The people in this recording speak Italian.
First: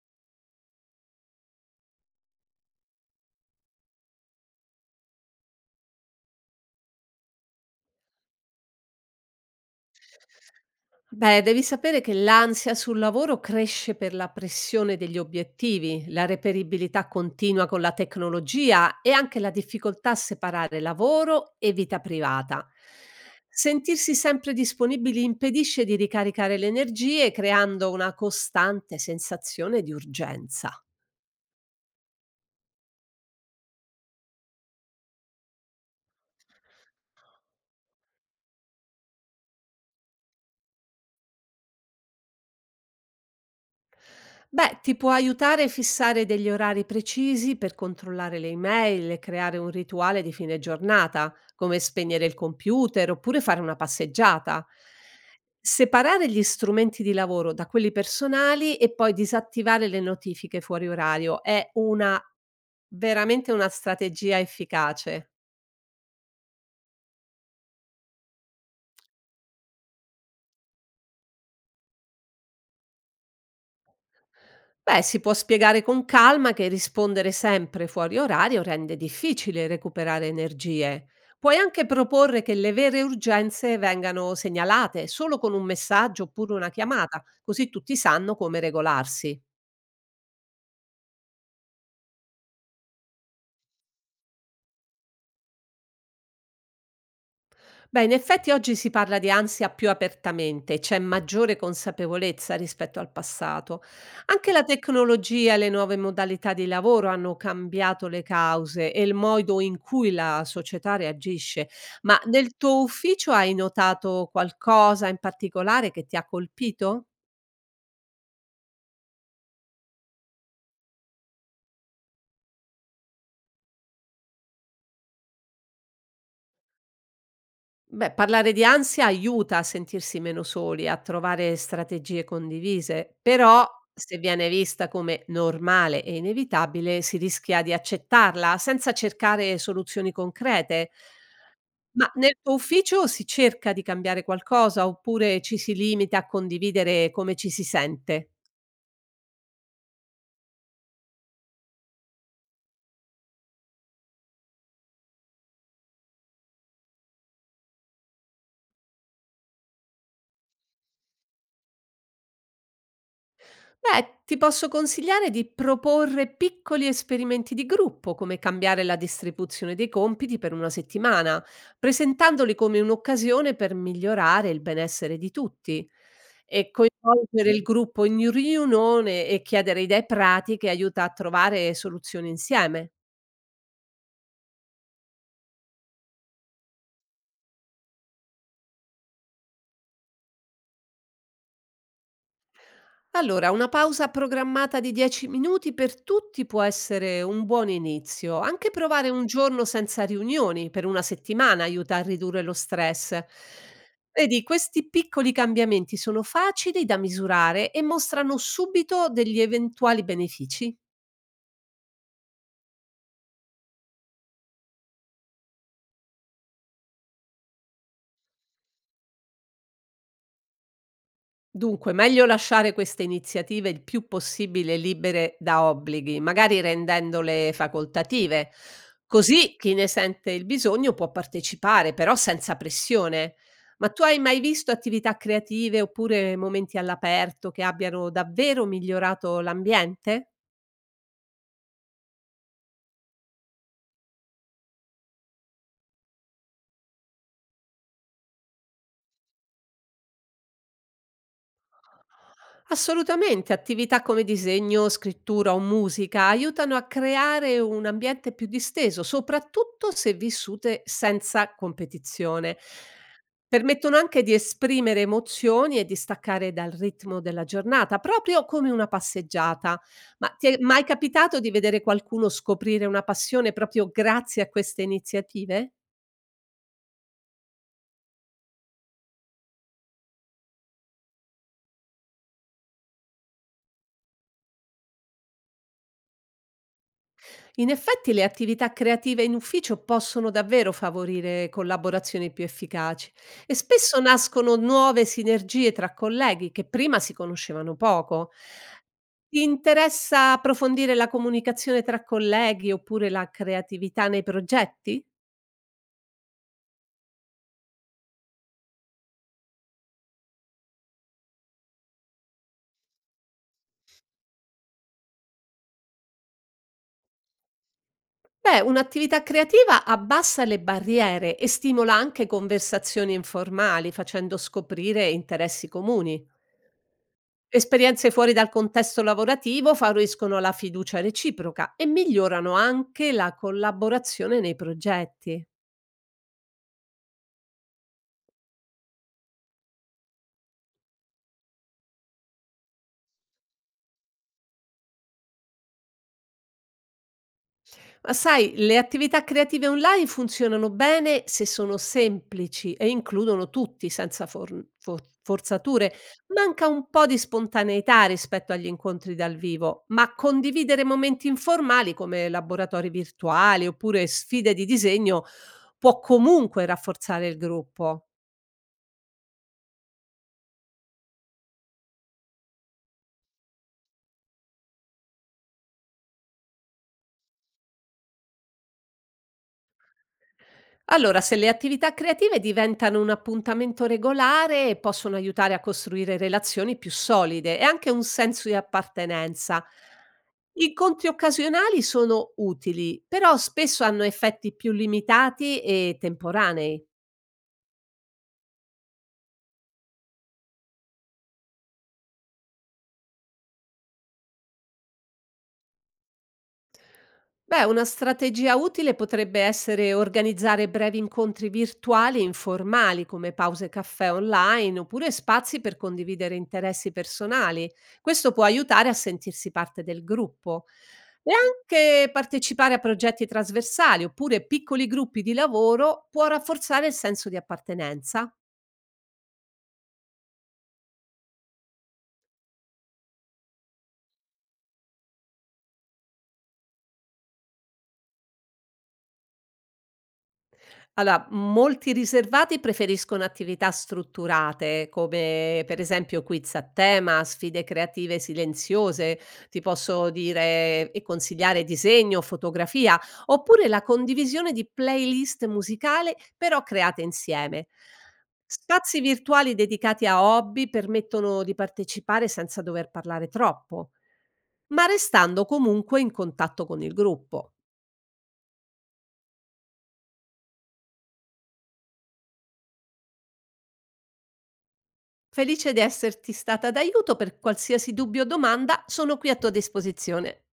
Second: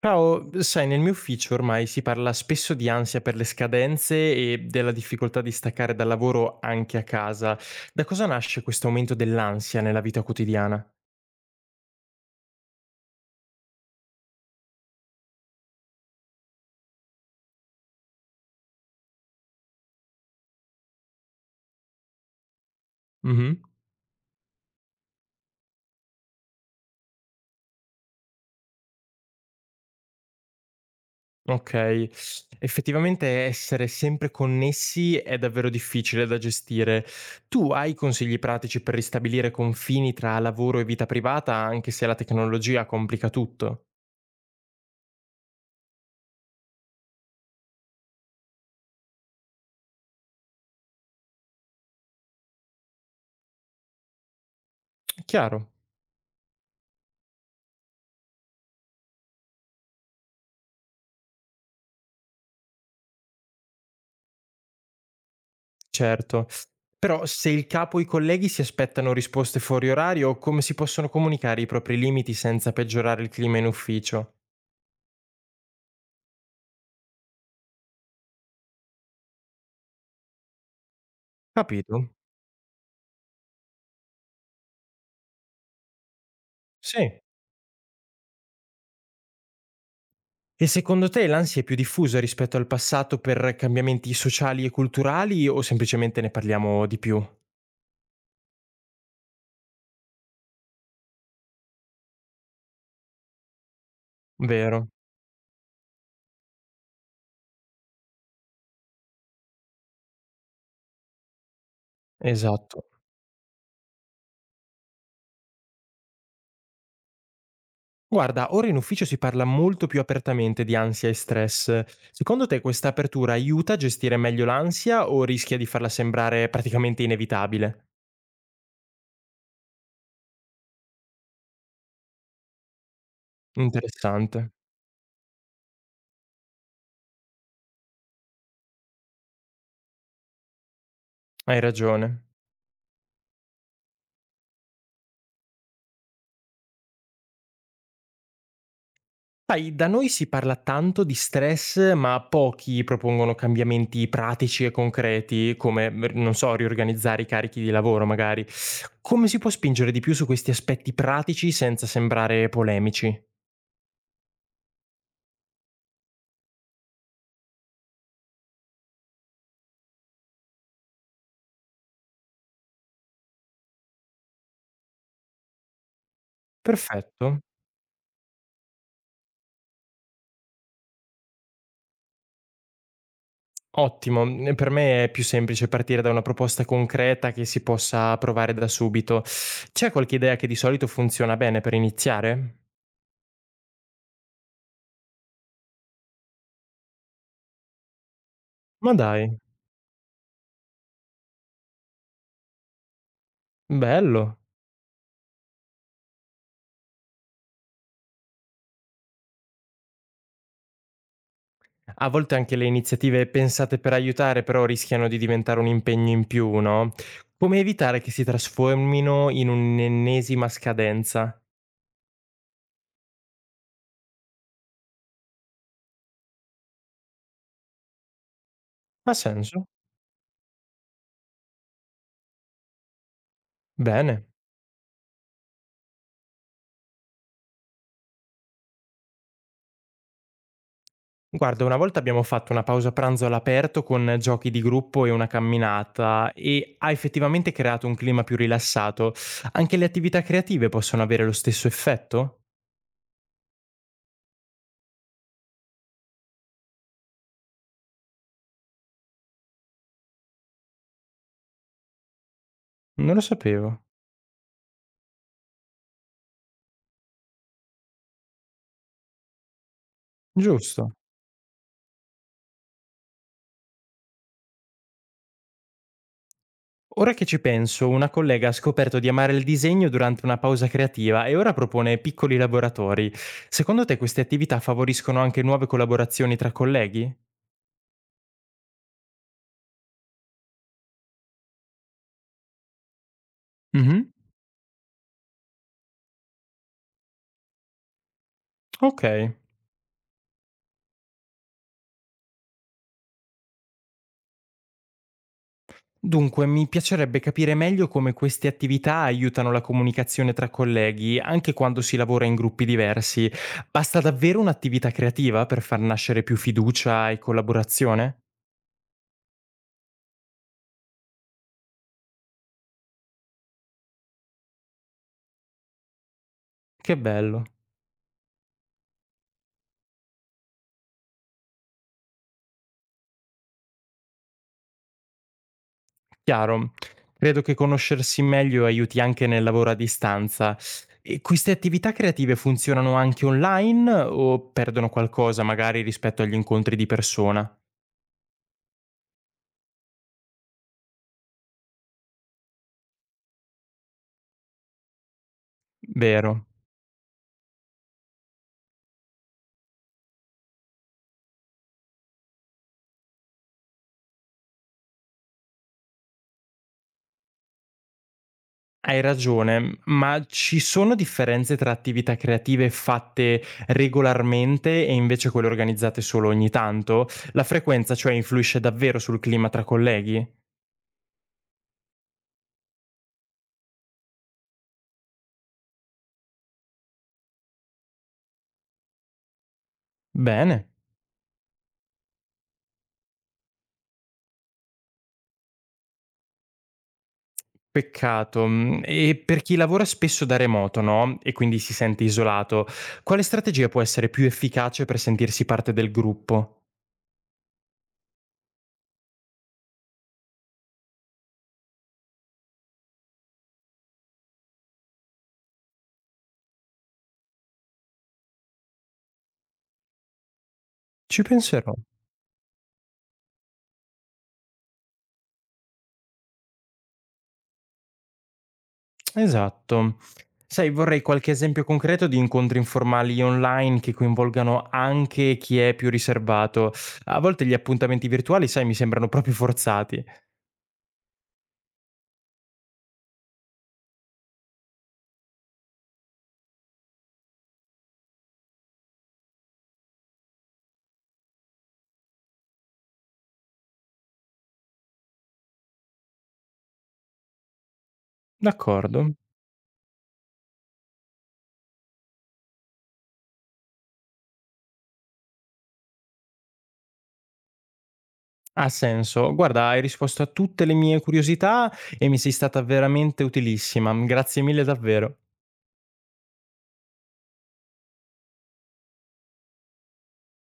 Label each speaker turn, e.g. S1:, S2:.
S1: Ciao, sai, nel mio ufficio ormai si parla spesso di ansia per le scadenze e della difficoltà di staccare dal lavoro anche a casa. Da cosa nasce questo aumento dell'ansia nella vita quotidiana?
S2: Beh, devi sapere che l'ansia sul lavoro cresce per la pressione degli obiettivi, la reperibilità continua con la tecnologia e anche la difficoltà a separare lavoro e vita privata.
S1: Mhm.
S2: Sentirsi sempre disponibili impedisce di ricaricare le energie, creando una costante sensazione di urgenza.
S1: Ok, effettivamente essere sempre connessi è davvero difficile da gestire. Tu hai consigli pratici per ristabilire confini tra lavoro e vita privata, anche se la tecnologia complica tutto?
S2: Beh, ti può aiutare a fissare degli orari precisi per controllare le email e creare un rituale di fine giornata, come spegnere il computer oppure fare una passeggiata.
S1: Chiaro.
S2: Separare gli strumenti di lavoro da quelli personali e poi disattivare le notifiche fuori orario è una veramente una strategia efficace.
S1: Certo. Però se il capo o i colleghi si aspettano risposte fuori orario, come si possono comunicare i propri limiti senza peggiorare il clima in ufficio?
S2: Beh, si può spiegare con calma che rispondere sempre fuori orario rende difficile recuperare energie. Puoi anche
S1: Capito?
S2: proporre che le vere urgenze vengano segnalate solo con un messaggio oppure una
S1: Sì.
S2: chiamata, così tutti sanno come regolarsi.
S1: E secondo te l'ansia è più diffusa rispetto al passato per cambiamenti sociali e culturali o semplicemente ne parliamo di più?
S2: Beh, in effetti oggi si parla di ansia più apertamente, c'è maggiore consapevolezza rispetto al passato. Anche la
S1: Vero,
S2: tecnologia e le nuove modalità di lavoro hanno cambiato le cause e il modo in cui la società reagisce. Ma nel tuo
S1: esatto.
S2: ufficio hai notato qualcosa in particolare che ti ha colpito?
S1: Guarda, ora in ufficio si parla molto più apertamente di ansia e stress. Secondo te questa apertura aiuta a gestire meglio l'ansia o rischia di farla sembrare praticamente inevitabile?
S2: Beh, parlare di ansia aiuta a sentirsi meno soli, a trovare strategie condivise, però se viene
S1: Interessante.
S2: vista come normale e inevitabile, si rischia di accettarla senza cercare soluzioni concrete.
S1: Hai
S2: Ma
S1: ragione.
S2: nel tuo ufficio si cerca di cambiare qualcosa oppure ci si limita a condividere come ci si sente?
S1: Sai, da noi si parla tanto di stress, ma pochi propongono cambiamenti pratici e concreti, come, non so, riorganizzare i carichi di lavoro magari. Come si può spingere di più su questi aspetti pratici senza sembrare polemici?
S2: Beh, ti posso consigliare di proporre piccoli esperimenti di gruppo, come cambiare la distribuzione dei compiti per una settimana, presentandoli come un'occasione per migliorare il benessere di tutti. E
S1: Perfetto.
S2: coinvolgere il gruppo in riunione e chiedere idee pratiche aiuta a trovare soluzioni insieme.
S1: Ottimo. Per me è più semplice partire da una proposta concreta che si possa provare da subito. C'è qualche idea che di solito funziona bene per iniziare?
S2: Allora, una pausa programmata di 10 minuti per tutti può essere un buon inizio. Anche
S1: Ma
S2: provare un
S1: dai,
S2: giorno senza riunioni per una settimana aiuta a ridurre lo stress.
S1: bello.
S2: Vedi, questi piccoli cambiamenti sono facili da misurare e mostrano subito degli eventuali benefici.
S1: A volte anche le iniziative pensate per aiutare però rischiano di diventare un impegno in più, no? Come evitare che si trasformino in un'ennesima scadenza?
S2: Dunque, meglio lasciare queste iniziative il più possibile libere da obblighi, magari rendendole facoltative.
S1: Ha
S2: Così
S1: senso?
S2: chi ne sente il bisogno può partecipare, però senza pressione. Ma tu hai
S1: Bene.
S2: mai visto attività creative oppure momenti all'aperto che abbiano davvero migliorato l'ambiente?
S1: Guarda, una volta abbiamo fatto una pausa pranzo all'aperto con giochi di gruppo e una camminata e ha effettivamente creato un clima più rilassato. Anche le attività creative possono avere lo stesso effetto?
S2: Assolutamente, attività come disegno, scrittura o musica aiutano a creare un ambiente più disteso, soprattutto se vissute senza competizione.
S1: Non lo sapevo.
S2: Permettono anche di esprimere emozioni e di staccare dal ritmo della giornata, proprio come una passeggiata. Ma ti è mai
S1: Giusto.
S2: capitato di vedere qualcuno scoprire una passione proprio grazie a queste iniziative?
S1: Ora che ci penso, una collega ha scoperto di amare il disegno durante una pausa creativa e ora propone piccoli laboratori. Secondo te queste attività favoriscono anche nuove collaborazioni tra colleghi?
S2: In effetti le attività creative in ufficio possono davvero favorire collaborazioni più efficaci e spesso
S1: Mhm.
S2: nascono nuove sinergie tra colleghi che prima si conoscevano poco.
S1: Ok.
S2: Ti interessa approfondire la comunicazione tra colleghi oppure la creatività nei progetti?
S1: Dunque, mi piacerebbe capire meglio come queste attività aiutano la comunicazione tra colleghi, anche quando si lavora in gruppi diversi. Basta davvero un'attività creativa per far nascere più fiducia e collaborazione?
S2: Beh, un'attività creativa abbassa le barriere e stimola anche conversazioni informali, facendo scoprire interessi comuni.
S1: Che bello.
S2: Esperienze fuori dal contesto lavorativo favoriscono la fiducia reciproca e migliorano anche la collaborazione nei progetti.
S1: Chiaro. Credo che conoscersi meglio aiuti anche nel lavoro a distanza. E queste attività creative funzionano anche online o perdono qualcosa magari rispetto agli incontri di persona?
S2: Ma sai, le attività creative online funzionano bene se sono semplici e includono tutti senza forzature.
S1: Vero.
S2: Manca un po' di spontaneità rispetto agli incontri dal vivo, ma condividere momenti informali come laboratori virtuali oppure sfide di disegno può comunque rafforzare il gruppo.
S1: Hai ragione, ma ci sono differenze tra attività creative fatte regolarmente e invece quelle organizzate solo ogni tanto? La frequenza, cioè, influisce davvero sul clima tra colleghi?
S2: Allora, se le attività creative diventano un appuntamento regolare, possono aiutare a costruire relazioni più solide e anche un senso di appartenenza.
S1: Bene.
S2: Incontri occasionali sono utili, però spesso hanno effetti più limitati e temporanei.
S1: Peccato. Mhmm, e per chi lavora spesso da remoto, no, e quindi si sente isolato, quale strategia può essere più efficace per sentirsi parte del gruppo?
S2: Beh, una strategia utile potrebbe essere organizzare brevi incontri virtuali e informali come pause caffè online oppure spazi per condividere interessi personali. Questo può aiutare a sentirsi parte del gruppo.
S1: Ci
S2: E
S1: penserò.
S2: anche partecipare a progetti trasversali oppure piccoli gruppi di lavoro può rafforzare il senso di appartenenza.
S1: Esatto. Sai, vorrei qualche esempio concreto di incontri informali online che coinvolgano anche chi è più riservato. A volte gli appuntamenti virtuali, sai, mi sembrano proprio forzati.
S2: Allora, molti riservati preferiscono attività strutturate, come per esempio quiz a tema, sfide creative silenziose, ti posso dire e consigliare disegno, fotografia, oppure la condivisione di playlist musicali però create insieme. Spazi
S1: D'accordo.
S2: virtuali dedicati a hobby permettono di partecipare senza dover parlare troppo, ma restando comunque in contatto con il gruppo.
S1: Ha senso. Guarda, hai risposto a tutte le mie curiosità e mi sei stata veramente utilissima. Grazie mille davvero.
S2: Felice di esserti stata d'aiuto. Per qualsiasi dubbio o domanda sono qui a tua disposizione.